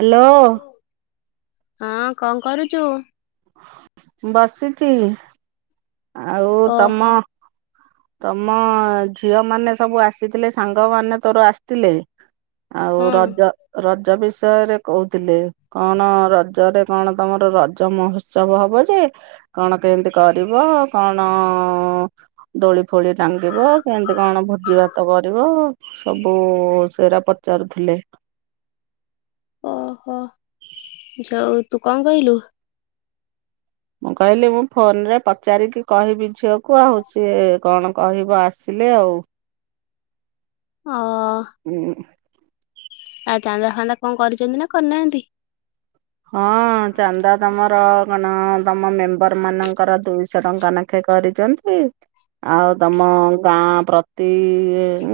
Hello ହଁ କଣ କରୁଚୁ। ବସିଚି। ଆଉ ଓ ତମ ତମ ଝିଅ ମାନେ ସବୁ ଆସିଥିଲେ ସାଙ୍ଗ ମାନ ତୋର ଆସିଥିଲେ। ଆଉ ହଁ ରଜ ରଜ ରଜ ବିଷୟରେ କହୁଥିଲେ କଣ ରଜରେ କଣ ତମର ରଜ ମହୋ ଉତ୍ସବ ହବ ଯେ କଣ କେମିତି କରିବ କଣ ଦୋଳି ଫୋଳି ଟାଙ୍ଗିବ କେମିତି କଣ ଭୋଜି ଭାତ କରିବ ସବୁ ସେରା ପଚାରୁଥିଲେ। ଓହୋ ଯୋଉ ତୁ କଣ କହିଲୁ? ମୁଁ କହିଲି ମୁଁ ଫୋନରେ ପଚାରିକି କହିବି ଝିଅକୁ ଆଉ ସିଏ କଣ କହିବ ଆସିଲେ ଆଉ। ଅ ହୁଁ। ଆଉ ଚାନ୍ଦା ଫାନ୍ଦା କଣ କରିଛନ୍ତି ନା କରିନାହାନ୍ତି। ହଁ ଚାନ୍ଦା ତମର [unintelligible] ତମ ମେମ୍ବର ମାନଙ୍କର ଦୁଇଶହ ଟଙ୍କା ନାଖେ କରିଛନ୍ତି ଆଉ ତମ ଗାଁ ପ୍ରତି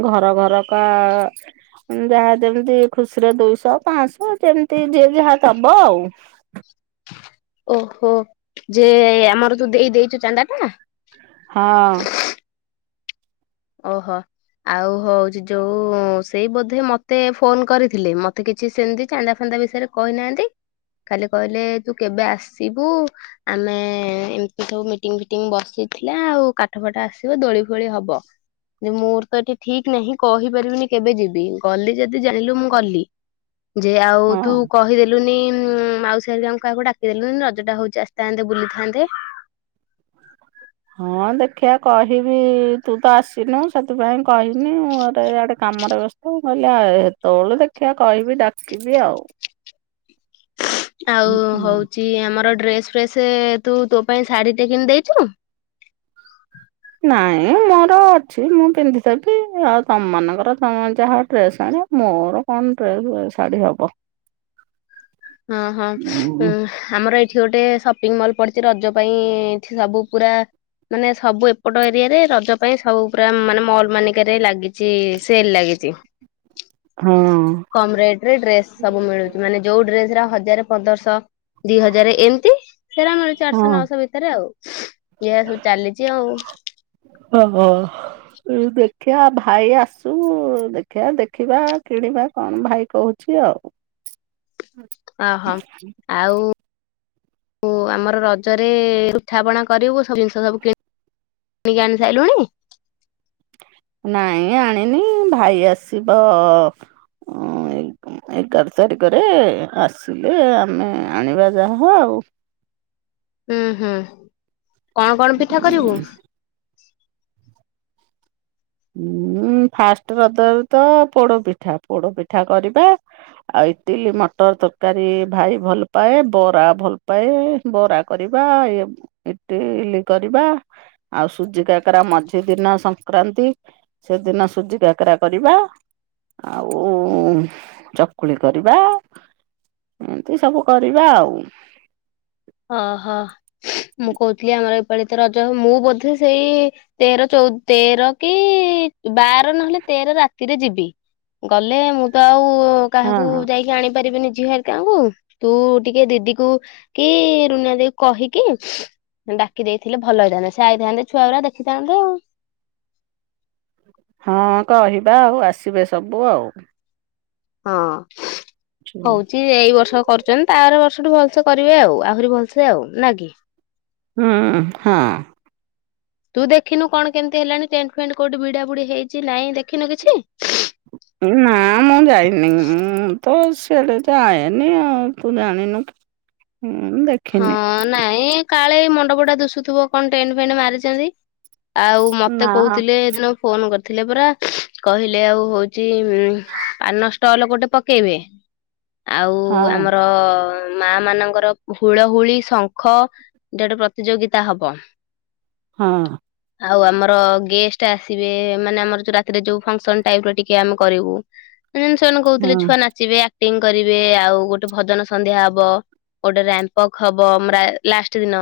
ଘର ଘରକା ଯାହା ଯେମତି ଖୁସିରେ ଦୁଇଶହ ପାଞ୍ଚଶହ ଯେମିତି ଯେ ଯାହା ଦବ। ବୋଉ। ଓହୋ ଯେ ଆମର ତୁ ଦେଇ ଦେଇଚୁ ଚାନ୍ଦା ଟା। ହଁ। ଓହୋ ଆଉ ହଉଛି ଯୋଉ ସେଇ ବୋଧେ ମତେ ଫୋନ କରିଥିଲେ ମତେ କିଛି ସେମିତି ଚାନ୍ଦା ଫାନ୍ଦା ବିଷୟରେ କହିନାହାନ୍ତି ଖାଲି କହିଲେ ତୁ କେବେ ଆସିବୁ ଆମେ ଏମତି ସବୁ ମିଟିଙ୍ଗ୍ ଫିଟିଙ୍ଗ ବସିଥିଲା ଆଉ କାଠ ଫାଠ ଆସିବ ଦୋଳି ଫୋଳି ହବ। ଯେ ମୋର ତ ଏଠି ଠିକ ନାହିଁ କହିପାରିବିନି କେବେ ଯିବି ଗଲି ଯଦି ଯାଇଁଲୁ ମୁଁ ଗଲି। ଯେ ଆଉ ହଁ ତୁ କହିଦେଲୁନି ହୁଁ ମାଉସୀ ହେରିକାଙ୍କୁ କାହାକୁ ଡାକିଦେଲୁନି ରଜଟା ହଉଛି ଆସିଥାନ୍ତେ ବୁଲିଥାନ୍ତେ। ହଁ ଦେଖିବା କହିବି ତୁ ତ ଆସିନୁ ସେଥିପାଇଁ କହିନି ମୋର ୟାଡେ କାମରେ ବ୍ୟସ୍ତ ନହେଲେ ଏ ଏତେଳୁ ଦେଖିବା କହିବି ଡାକିବି ଆଉ। ଆଉ ହୁଁ ହୁଁ। ହଉଚି ଆମର ଡ୍ରସ୍ ଫ୍ରେସ୍ ତୁ ତୋ ପାଇଁ ଶାଢୀ ଟେ କିଣି ଦେଇଚୁ। ନାଇଁ ମୋର ଅଛି ମୁଁ ପିନ୍ଧିଦେବି ଆଉ ତମମାନଙ୍କର ତମ ଯାହା ଡ୍ରେସ୍ ଆଣିବ ମୋର କଣ ଡ୍ରେସ୍ ଶାଢ଼ୀ ହବ ହଁ ହଁ ଉଁ ଆମର ଏ ଏଠି ଗୋଟେ ସପିଙ୍ଗ ମଲ୍ ପଡିଛି ରଜ ପାଇଁ ଏଠି ସବୁ ପୁରା ମାନେ ସବୁ ଏପଟ ଏରିଆରେ ରଜ ପାଇଁ ସବୁ ପୁରା ମାନେ ମଲ୍ ମାନକରେ ଲାଗିଚି ସେଲ ଲାଗିଚି। ହଁ। କମ୍ ରେଟ୍ ରେ ଡ୍ରେସ୍ ସବୁ ମିଳୁଛି ମାନେ ଯୋଉ ଡ୍ରେସ୍ ଯୁରା ହଜାର ପନ୍ଦରଶ ଦି ହଜାର ଏମତି ସେଟା ମିଳୁଛି ଆଠଶହ ହଁ। ନଅଶହ ଭିତରେ ଆଉ ୟେ ସବୁ ଚାଲିଛି ଆଉ। ଦେଖିଆ ଭାଇ ଆସୁ ଦେଖିଆ ଦେଖିବା କିଣିବା କଣ ଭାଇ କହୁଛି ଆଉ। ଓହୋ ଆଉ ଓ ଆମର ରଜରେ ପିଠା ପଣା କରିବୁ ସବୁ ଜିନିଷ ସବୁ କି କିଣିକି ଆଣି ସାରିଲୁଣି। ନାଇଁ ଆଣିନି ଭାଇ ଆସିବ ଉଁ ଏଗା ଏଗାର ତାରିଖରେ ଆସିଲେ ଆମେ ଆଣିବା ଯାହା ହଉ। ଉଁ ହୁଁ। କଣ କଣ ପିଠା କରିବୁ। ଚେ ହଁ ଫାଷ୍ଟ ରଜ ତ ପୋଡପିଠା ପୋଡ ପିଠା କରିବା ଆଉ ଇଟିଲି ମଟର ତରକାରୀ ଭାଇ ଭଲ ପାଏ ବରା ଭଲ ପାଏ ବରା କରିବା ଇ ଇଟିଲି କରିବା ଆଉ ସୁଜି କାକରା ମଝି ଦିନ ସଂକ୍ରାନ୍ତି ସେଦିନ ସୁଜି କାକରା କରିବା ଆଉ ଚକୁଳି କରିବା ଏମତି ସବୁ କରିବା ଆଉ। ଅ ହଁ। ମୁଁ କହୁଥିଲି ଆମର ଚଳିତ ରଜ ମୁଁ ବୋଧେ ସେଇ ତେର ଚଉ ତେର କି ବାର ନହେଲେ ତେର ରାତିରେ ଯିବି ଗଲେ ମୁଁ ତ ଆଉ। ମୁ କାହାକୁ ହଁ ଯାଇକି ଆଣିପାରିବିନି। ଝିଅ ଘରିକା ଙ୍କୁ ତୁ-ତୁ-ତୁ ଟିକେ ଦିଦି କୁ କି-କି-କି ରୁନିଆ ଦେଇ କହିକି ଡାକି ଦେଇଥିଲେ ଭଲ ହେଇଥାନ୍ତେ ସେ ଆଇଥାନ୍ତେ ଛୁଆ ଗୁରା ଦେଖିଥାନ୍ତେ ଆଉ। ହଁ କହିବା ଆଉ ଆସିବେ ସବୁ ଆଉ। ହଁ। ହଉଛି ଏଇ ବର୍ଷ କରୁଛନ୍ତି ତା ଆର ବର୍ଷ ସେଠୁ ଭଲସେ କରିବେ ଆଉ ଆହୁରି ଭଲସେ ଆଉ ନାକି। ହୁଁ ହଁ। ତୁ ଦେଖିନୁ କଣ କେମିତି ହେଲାଣି ଟେଣ୍ଟ ଫେଣ୍ଟ କୋଉଠି ଭିଡା ଭିଡି ହେଇଛି ନାଇଁ ଦେଖିନୁ କିଛି। ନା ମୁଁ ଯାଇନି ମୁଁ-ମୁଁ-ମୁଁ ତ ସିଆଡ଼େ ଯାଏନି ଆଉ ତୁ ଜାଣିନୁ କି। ମୁଁ ଦେଖିନି ହଁ-ହଁ-ହଁ ନାଇଁ-ଇଁ-ଇଁ କାଳେ ମ ଗୁଡ଼ା ଦୁଶୁଥିବ କଣ ଟେଣ୍ଟ ଫେଣ୍ଟ ମାରିଛନ୍ତି। ଆଉ ମତେ ନା କହୁଥିଲେ ଏ ଦିନ ଫୋନ କରି ଥିଲେ ପରା କହିଲେ ଆଉ ହଉଛି ଉମ ପାନ ଷ୍ଟଲ ଗୋଟେ ପକେଇବେ। ହଁ ଆଉ-ଉ-ଉ ଆମର-ର-ର। ମା ମାନଙ୍କର। ହୁଳହୁଳି ଶଙ୍ଖ ଯୋଡେ ପ୍ରତିଯୋଗିତା ହବ। ହଁ। ଆଉ ଆମର-ର-ର ଗେଷ୍ଟ ଆସିବେ ମାନେ ଆମର ଯୋଉ ରାତିରେ ଯୋଉ ଫଙ୍କସନ ଟାଇପ ର ଟିକେ ଆମେ କରିବୁ। ସେମାନେ ହଁ କହୁଥିଲେ ଛୁଆ ନାଚିବେ। ଟିଙ୍ଗ କରିବେ ଆଉ ଗୋଟେ ଭଜନ ସନ୍ଧ୍ୟା ହବ। ଗୋଟେ ରାମ୍ପ ୱାକ୍ ହବ ଅମ ରା ଲାଷ୍ଟ ଦିନ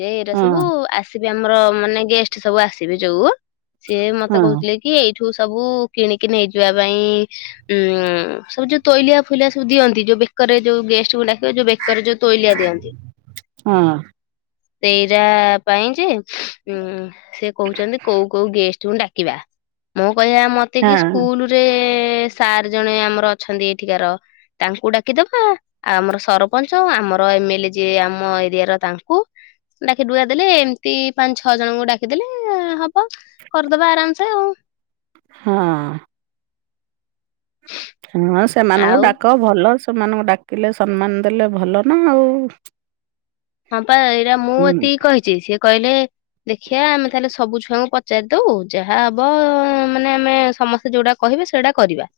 ଯେ ଏଇଟା ହଁ ସବୁ-ବୁ-ବୁ ଆସ ବି ଆମର ମାନେ ଗେଷ୍ଟ ସବୁ ଆସିବେ ଯୋଉ-ଉ-ଉ। ସିଏ ମତେ ହଁ କହୁଥିଲେ କି ଏଇ ଠୁ ସବୁ କିଣିକି ନେଇଯିବା ପାଇଁ-ଇଁ-ଇଁ ଉଁ ସବୁ ଯୋଉ ତୋଇଲିଆ ଫୋଇଲିଆ ସବୁ ଦିଅନ୍ତି ଯୋଉ ବେକରେ ଯୋଉ ଗେଷ୍ଟ ଙ୍କୁ ଡାକିବ ଯୋଉ ବେକ ବେକରେ ଯଉ ତୋଇଲିଆ ଦିଅନ୍ତି। ହଁ ସେଇରା-ରା-ରା ପାଇଁ ଯେ ଉଁ ସେ କହୁଛନ୍ତି କୋଉ କୋଉ ଗେଷ୍ଟକୁ ଡାକିବା ମୋ ଭଳିଆ ମୋତେ କି ହଁ ସ୍କୁଲୁରେ-ରେ-ରେ। ଏ ସାର୍ ଜଣେ ଆମର ଅଛନ୍ତି ଏଠିକାର ତାଙ୍କୁ ଡାକିଦବା ଆଉ ଆମର ସର ସରପଞ୍ଚ ଆମର ଏମ ଏଲ ଏ ଯିଏ ଆମ ଏରିଆ ର ତାଙ୍କୁ ଡାକି ଡୁକା ଦେଲେ ଏମିତି ପାଞ୍ଚ ଛଅ ଜଣଙ୍କୁ ଡାକିଦେଲେ-ଲେ-ଲେ ହବ। ହ କରିଦବା ଆରାମ ସେ ଆଉ। ହଁ। ହଁ ସେମାନଙ୍କୁ ଆଉ ଡାକ ଭଲ। ସେମାନଙ୍କୁ ଡାକିଲେ ସମ୍ମାନ ଦେଲେ ଭଲ ନା ଆଉ। ହଁ ପା ଏଇଟା ମୁଁ ହୁଁ। ଏତିକି କହିଛି ସିଏ କହିଲେ ଦେଖିବା ଆମେ ତାହେଲେ ସବୁ ଛୁଆଙ୍କୁ ପ ପଚାରି ଦଉ ଯାହା ହବ-ବ-ବ ମାନେ ଆମେ ସମସ୍ତେ ଯୋଉଟା କହିବେ ସେଇଟା କରିବା।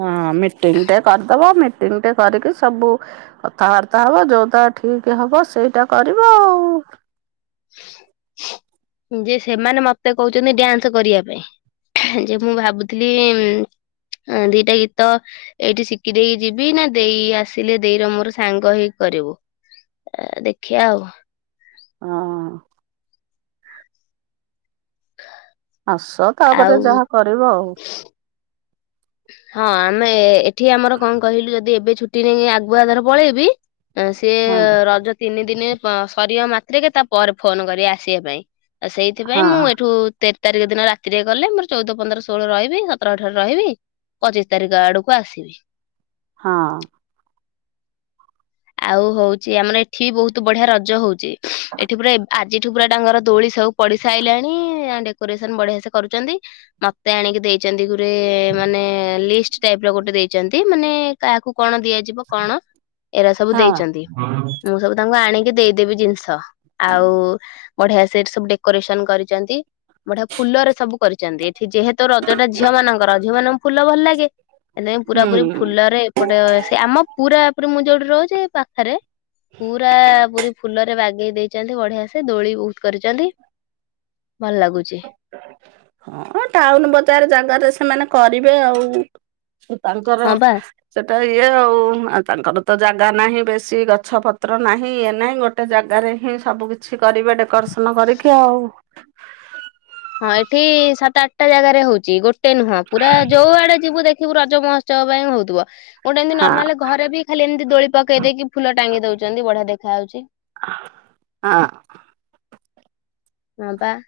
ହଁ ମିଟିଙ୍ଗ ଟେ କରିଦବ ମିଟିଙ୍ଗଟେ କରିକି ସବୁ କଥାବାର୍ତ୍ତା ହବ ଯୋଉଟା ଠିକ ହବ ସେଇଟା କରିବା ଆଉ। ଯେ ସେମାନେ ମତେ କହୁଛନ୍ତି ଡ୍ୟାନ୍ସ କରିବା ପାଇଁ ଯେ ମୁଁ ଭାବୁଥିଲି ଉମ ଦିଟା ଗୀତ ଏଇଠି ଶିଖି ଦେଇକି ଯିବି ନା ଦେଇ ଆସିଲେ ଦେଇ ର ମୋର ସାଙ୍ଗ ହେଇକି କରିବୁ ଏ ଦେଖିବା ଆଉ। ହଁ। ଆସ ତାପରେ ଆଉ ଯାହା କରିବ ଆଉ ହଁ ଆମେ ଏଠି ଆମର କଣ କହିଲୁ ଯଦି ଏବେ ଛୁଟି ନେଇକି ଆଗୁଆଧର ପଳେଇ ବି ସିଏ ହଁ ରଜ ତିନି ଦିନେ ସରିିବା ମା ଟିକେ ତା ପରେ ଫୋନ କରି ଆସିବା ପାଇଁ ଆ ସେଇଥିପାଇଁ ହଁ ମୁଁ ଏଠୁ ତାରିଖ ଦିନ ରାତିରେ ଗଲେ ମୋର ଚଉଦ ପନ୍ଦର ଷୋହଳ ରହିବି ସତରଠାରେ ରହିବି ପଚିଶ ତାରିଖ ଆଡକୁ ଆସିବି ହଁ ଆଉ ହଉଛି ଆମର ଏଠି ବି ବହୁତ ବଢିଆ ରଜ ହଉଛି ଏଠି ପୁରା ଆଜି ଛୁକୁା ଟାଙ୍ଗର ଦୋଳି ସବୁ ପଡି ସାରିଲଣି ଡେକୋରେସନ ବଢିଆ ସେ କରୁଛନ୍ତି ନତେ ଆଣିକି ଦେଇଛନ୍ତି ଗ ମାନେ ଲିଷ୍ଟ ଟାଇପ ର ଗୋଟେ ଦେଇଛନ୍ତି ମାନେ କାହାକୁ କଣ ଦିଆଯିବ କଣ ଏରା ସବୁ ହଁ ଦେଇଛନ୍ତି ମୁଁ ସବୁ ତାଙ୍କୁ ଆଣି ଟିକ ଦେଇଦେବି ଜିନିଷ ଆଉ ବଢିଆ ସେଠି ସବୁ ଡେକୋରେସନ କରିଛନ୍ତି ବଢିଆ ଫୁଲରେ ସବୁ କରିଛନ୍ତି ଏଠି ଯେହେତୁ ରଜଟା ଝିଅ ମାନଙ୍କର ରଜ ଝିଅ ମାନଙ୍କୁ ଫୁଲ ଭଲ ଲାଗେ ସେଥିପାଇଁ ପୁରା ପୁରୀ ହୁଁ। ଫୁଲରେ ଏପଟେ ସେ ଆମ ପୁରା ମୁଁ ଯୋଉଠି ରହୁଛି ପାଖରେ ପୁରା ପୁରୀ ଫୁଲରେ ବାଗ ଲଗେଇ ଦେଇଛନ୍ତି ବଢିଆ ସେ ଦୋଳି ବହୁତ କରିଛନ୍ତି ଭଲ ଲାଗୁଛି। ହଁ ଟାଉନ ବଜାର ଜାଗାରେ ସେମାନେ କରିବେ ଆଉ ତାଙ୍କର ହଁ ବା ସେ ଏଇ ତ ଇଏ ଆଉ ତାଙ୍କର ତ ଜାଗା ନାହିଁ ବେଶୀ ଗଛପତ୍ର ନାହିଁ ଇଏ ନାହିଁ ଗୋଟେ ଜାଗାରେ ହିଁ ସବୁ କିିଛି କରିବେ ଡେକୋରେସନ୍ ପ୍ରତ୍ନ କରିକି ଆଉ ହଁ ଏଠି ସାତ ଆଠଟା ଜାଗାରେ ହଉଛି ଗୋଟେ ଗୋେ ନୁହଁ ପୁରାୋଉ ଆଡେ ଯିବୁ ଦେଖ ବୁ ରଜ ମହୋତ୍ସବ ପାଇଁ ହଉଥିବ ହଁ ଗୋଟେମାଲ ଘରେ ବି ଖାଲି ଏମିତି ଦୋଳି ପକେଇ ଦେଇକି ଫୁଲ ଟାଙ୍ଗି ଦଉଛନ୍ତି ବଢିଆ ଦେଖାାଯାଉଛି। ହଁ ହଁ ପା -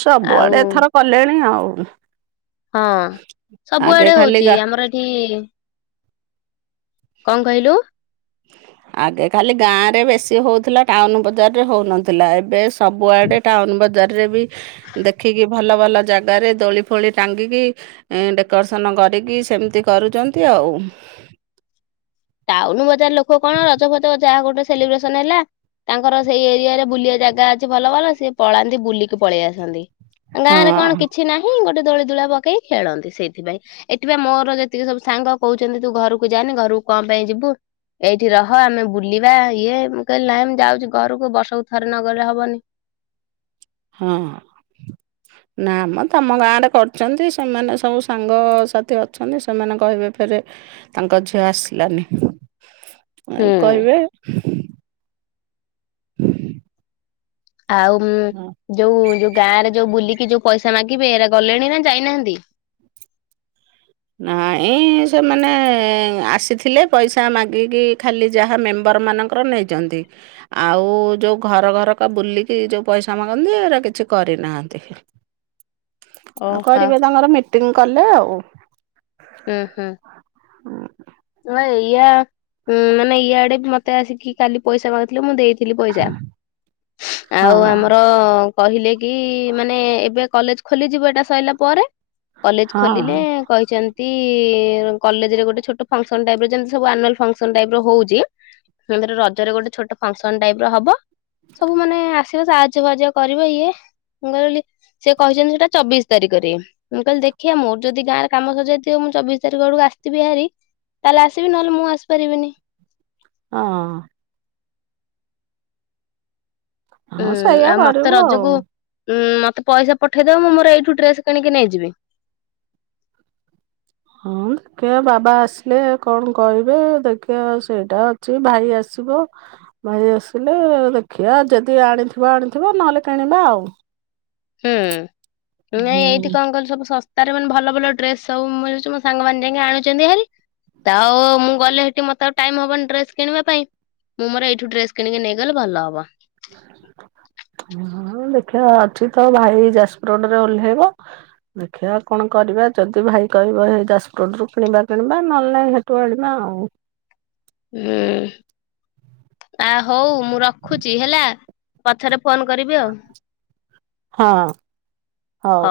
ହ ସବୁଆଡେ ଏଥର କଲେଣି ଆଉ ହ ହଁ ସବୁଆଡେ ହଉଛି ଗା ଆମର ଏଠି କଣ କହିଲୁ ଆଗେ ଖାଲି ଗାଁରେ ବେଶୀ ହଉଥିଲା ଟାଉନ ବଜାରରେ ହଉନଥିଲା ଏବେ ସବୁଆଡେ ଟାଉନ ବଜାରରେ ବି ଦେଖିକି ଭଲ ଭଲ ଜାଗାରେ ଦୋଳି ଫୋଳି ଟାଙ୍ଗିକି ଡେକୋରେସନ କରିକି ସେମିତି କରୁଛନ୍ତି ଆଉ ଟାଉନ ବଜାର ଲୋକ କଣ ରଜ ଫଜ ଯାହା ଗୋଟେ ସେଲିବ୍ରେସନ ହେଲା ତାଙ୍କର ସେଇ ଏରିଆରେ ବୁଲିବା ଜାଗା ଅଛି ଭଲ ଭଲ ସିଏ ପଳାନ୍ତି ବୁଲିକି ପଳେଇ ଆସନ୍ତି। ଗାଁ ହଁ ରେ କଣ କିଛି ନାହିଁ ଗୋଟେ ଦୋଳି ଦୋଳା ପକେଇ ଖେଳନ୍ତି ସେଇଥିପାଇଁ ଏଠିବା ମୋର ଯେତିକି ସବୁ ସାଙ୍ଗ କହୁଛନ୍ତି ତୁ ଘରକୁ ଯାନି ଘରକୁ କଣ ପାଇଁ ଯିବୁ ଏଇଠି ରହ ଆମେ ବୁଲିବା ଇଏ ମୁଁ କହିଲି ନାହିଁ ମୁଁ ଯାଉଛି ଘରକୁ ବର୍ଷକୁ ଥରେ ନଗଲେ ହବନି। ହଁ ନା ମ ତମ ଗାଁ ରେ କରିଛନ୍ତି ସେମାନେ ସବୁ ସାଙ୍ଗସାଥି ଅଛନ୍ତି ସେମାନେ କହିବେ ଫେରେ ତାଙ୍କ ଝିଅ ଆସିଲାନି। ଆଉ ହୁଁ କହିବେ। [inaudible] ଆଉ ଯୋଉ ଯୋଉ ଗାଁରେ ଯୋଉ ବୁଲିକି ଯୋଉ ପଇସା ମାଗିବେ ଏରା ଗଲେଣି ନା ଯାଇନାହାନ୍ତି? ନାଇଁ ସେମାନେ ଆସିଥିଲେ ପଇସା ମାଗିକି ଖାଲି ଯାହା ମେମ୍ବର ମାନଙ୍କର ନେଇଛନ୍ତି ଆଉ ଯୋଉ ଘର ଘରକା ବୁଲିକି ଯଉ ପଇସା ମାଗନ୍ତି ଏରା କିଛି କରିନାହାନ୍ତି। ଆଉ ଓହୋ। କରିବେ ତମର ମି ମିଟିଂ କଲେ ଆଉ। ହୁଁ ହୁଁ ନା ଏୟା ଉଁ ମାନେ ଇଆଡେ ବି ମତେ ଆସିକି କାଲି ପଇସା ମାଗୁଥିଲେ ମୁଁ ଦେଇ ଥିଲି ପଇସା ହଁ ଆଉ ଆମର କହିଲେ କି ମାନେ ଏବେ କଲେଜ ଖୋଲିଯିବ ଏଇଟା ସଇଲା ପରେ। କଲେଜ ହଁ ଖୋଲିଲେ କହିଛନ୍ତି [unintelligible] କଲେଜରେ ଗୋଟେ ଛୋଟ ଫଙ୍କସନ୍ ଟାଇପର ଯେମିତି ସବୁ ଆନୁଆଲ ଫଙ୍କସନ ଟାଇପ ର ହଉଛି ରଜରେ ଗୋଟେ ଛୋଟ ଫଙ୍କସନ ଟାଇପ ର ହବ ସବୁ ମାନେ ଆସିବ ସାହାଯ୍ୟ ସାହାଯ୍ୟ କରିବ ଇଏ ମୁଁ କହିଲି ସେ କହିଛନ୍ତି ସେଟା ଚବିଶ ତାରିଖରେ ମୁଁ କହିଲି ଦେଖିଆ ମୋର ଯଦି ଗାଁରେ କାମ ସରି ଯାଇଥି ମୁଁ ଚବିଶ ତାରିଖ ବେଳକୁ ଆସିଥିବି ହାରି ତାହେଲେ ଆସିବି ନହେଲେ ମୁଁ ଆସିପାରିବିନି। ହଁ। ହଁ ଉଁ ସେଇଆ ଆଉ ମତେ କରିବୁ ଆଉ। ରଜକୁ ଉଁ ମତେ ପଇସା ପଠେଇଦବ ମୁଁ ମୋର ଏଇଠୁ ଡ୍ରେସ କିଣିକି ନେଇଯିବି। ହଁ ଦେଖିବା ବାବା ଆସିଲେ କଣ କହିବେ ଦେଖିବା ସେଇଟା ଅଛି ଭାଇ ଆସିବ ଭାଇ ଆସିଲେ ଦେଖିବା ଯଦି ଆଣିଥିବ ଆଣିଥିବ ନହେଲେ କିଣିବା ଆଉ। ହୁଁ ନାଇଁ ଏଇଠି ହୁଁ କଣ କହିଲ ସବୁ ଶସ୍ ତାର ମାନେ ଭଲ ଭଲ ଡ୍ରେସ ସବୁ ମିଳୁଛି ମୋ ସାଙ୍ଗମାନେ ଯାଇକି ଆଣୁଛନ୍ତି ହେରି। ତ ଆଉ ମୁଁ ଗଲେ ମତେ ଆଉ ଟାଇମ ହବନି ଡ୍ରେସ କିଣିବା ପାଇଁ ମୁଁ ମୋର ଏଇଠୁ ଡ୍ରେସ କିଣିକି ନେଇଗଲେ ଭଲ ହବ। ହଁ ଦେଖିବା ଅଛି ତ ଭାଇ ଯାଜପୁର ରୋଡରେ ଓହ୍ଲେଇବ ଦେଖିବା କଣ କରିବା ଯଦି ଭାଇ କହିବ ଯାଜପୁର ରୁ କିଣିବା କିଣିବା ନହେଲେ ନାହିଁ ସେଠୁ ଆଣିବା ଆଉ। ହୁଁ ଆ ହଉ। ମୁଁ ରଖୁଛି ହେଲା। ପଛରେ ଫୋନ କରିବି ଆଉ। ହଁ ହଉ।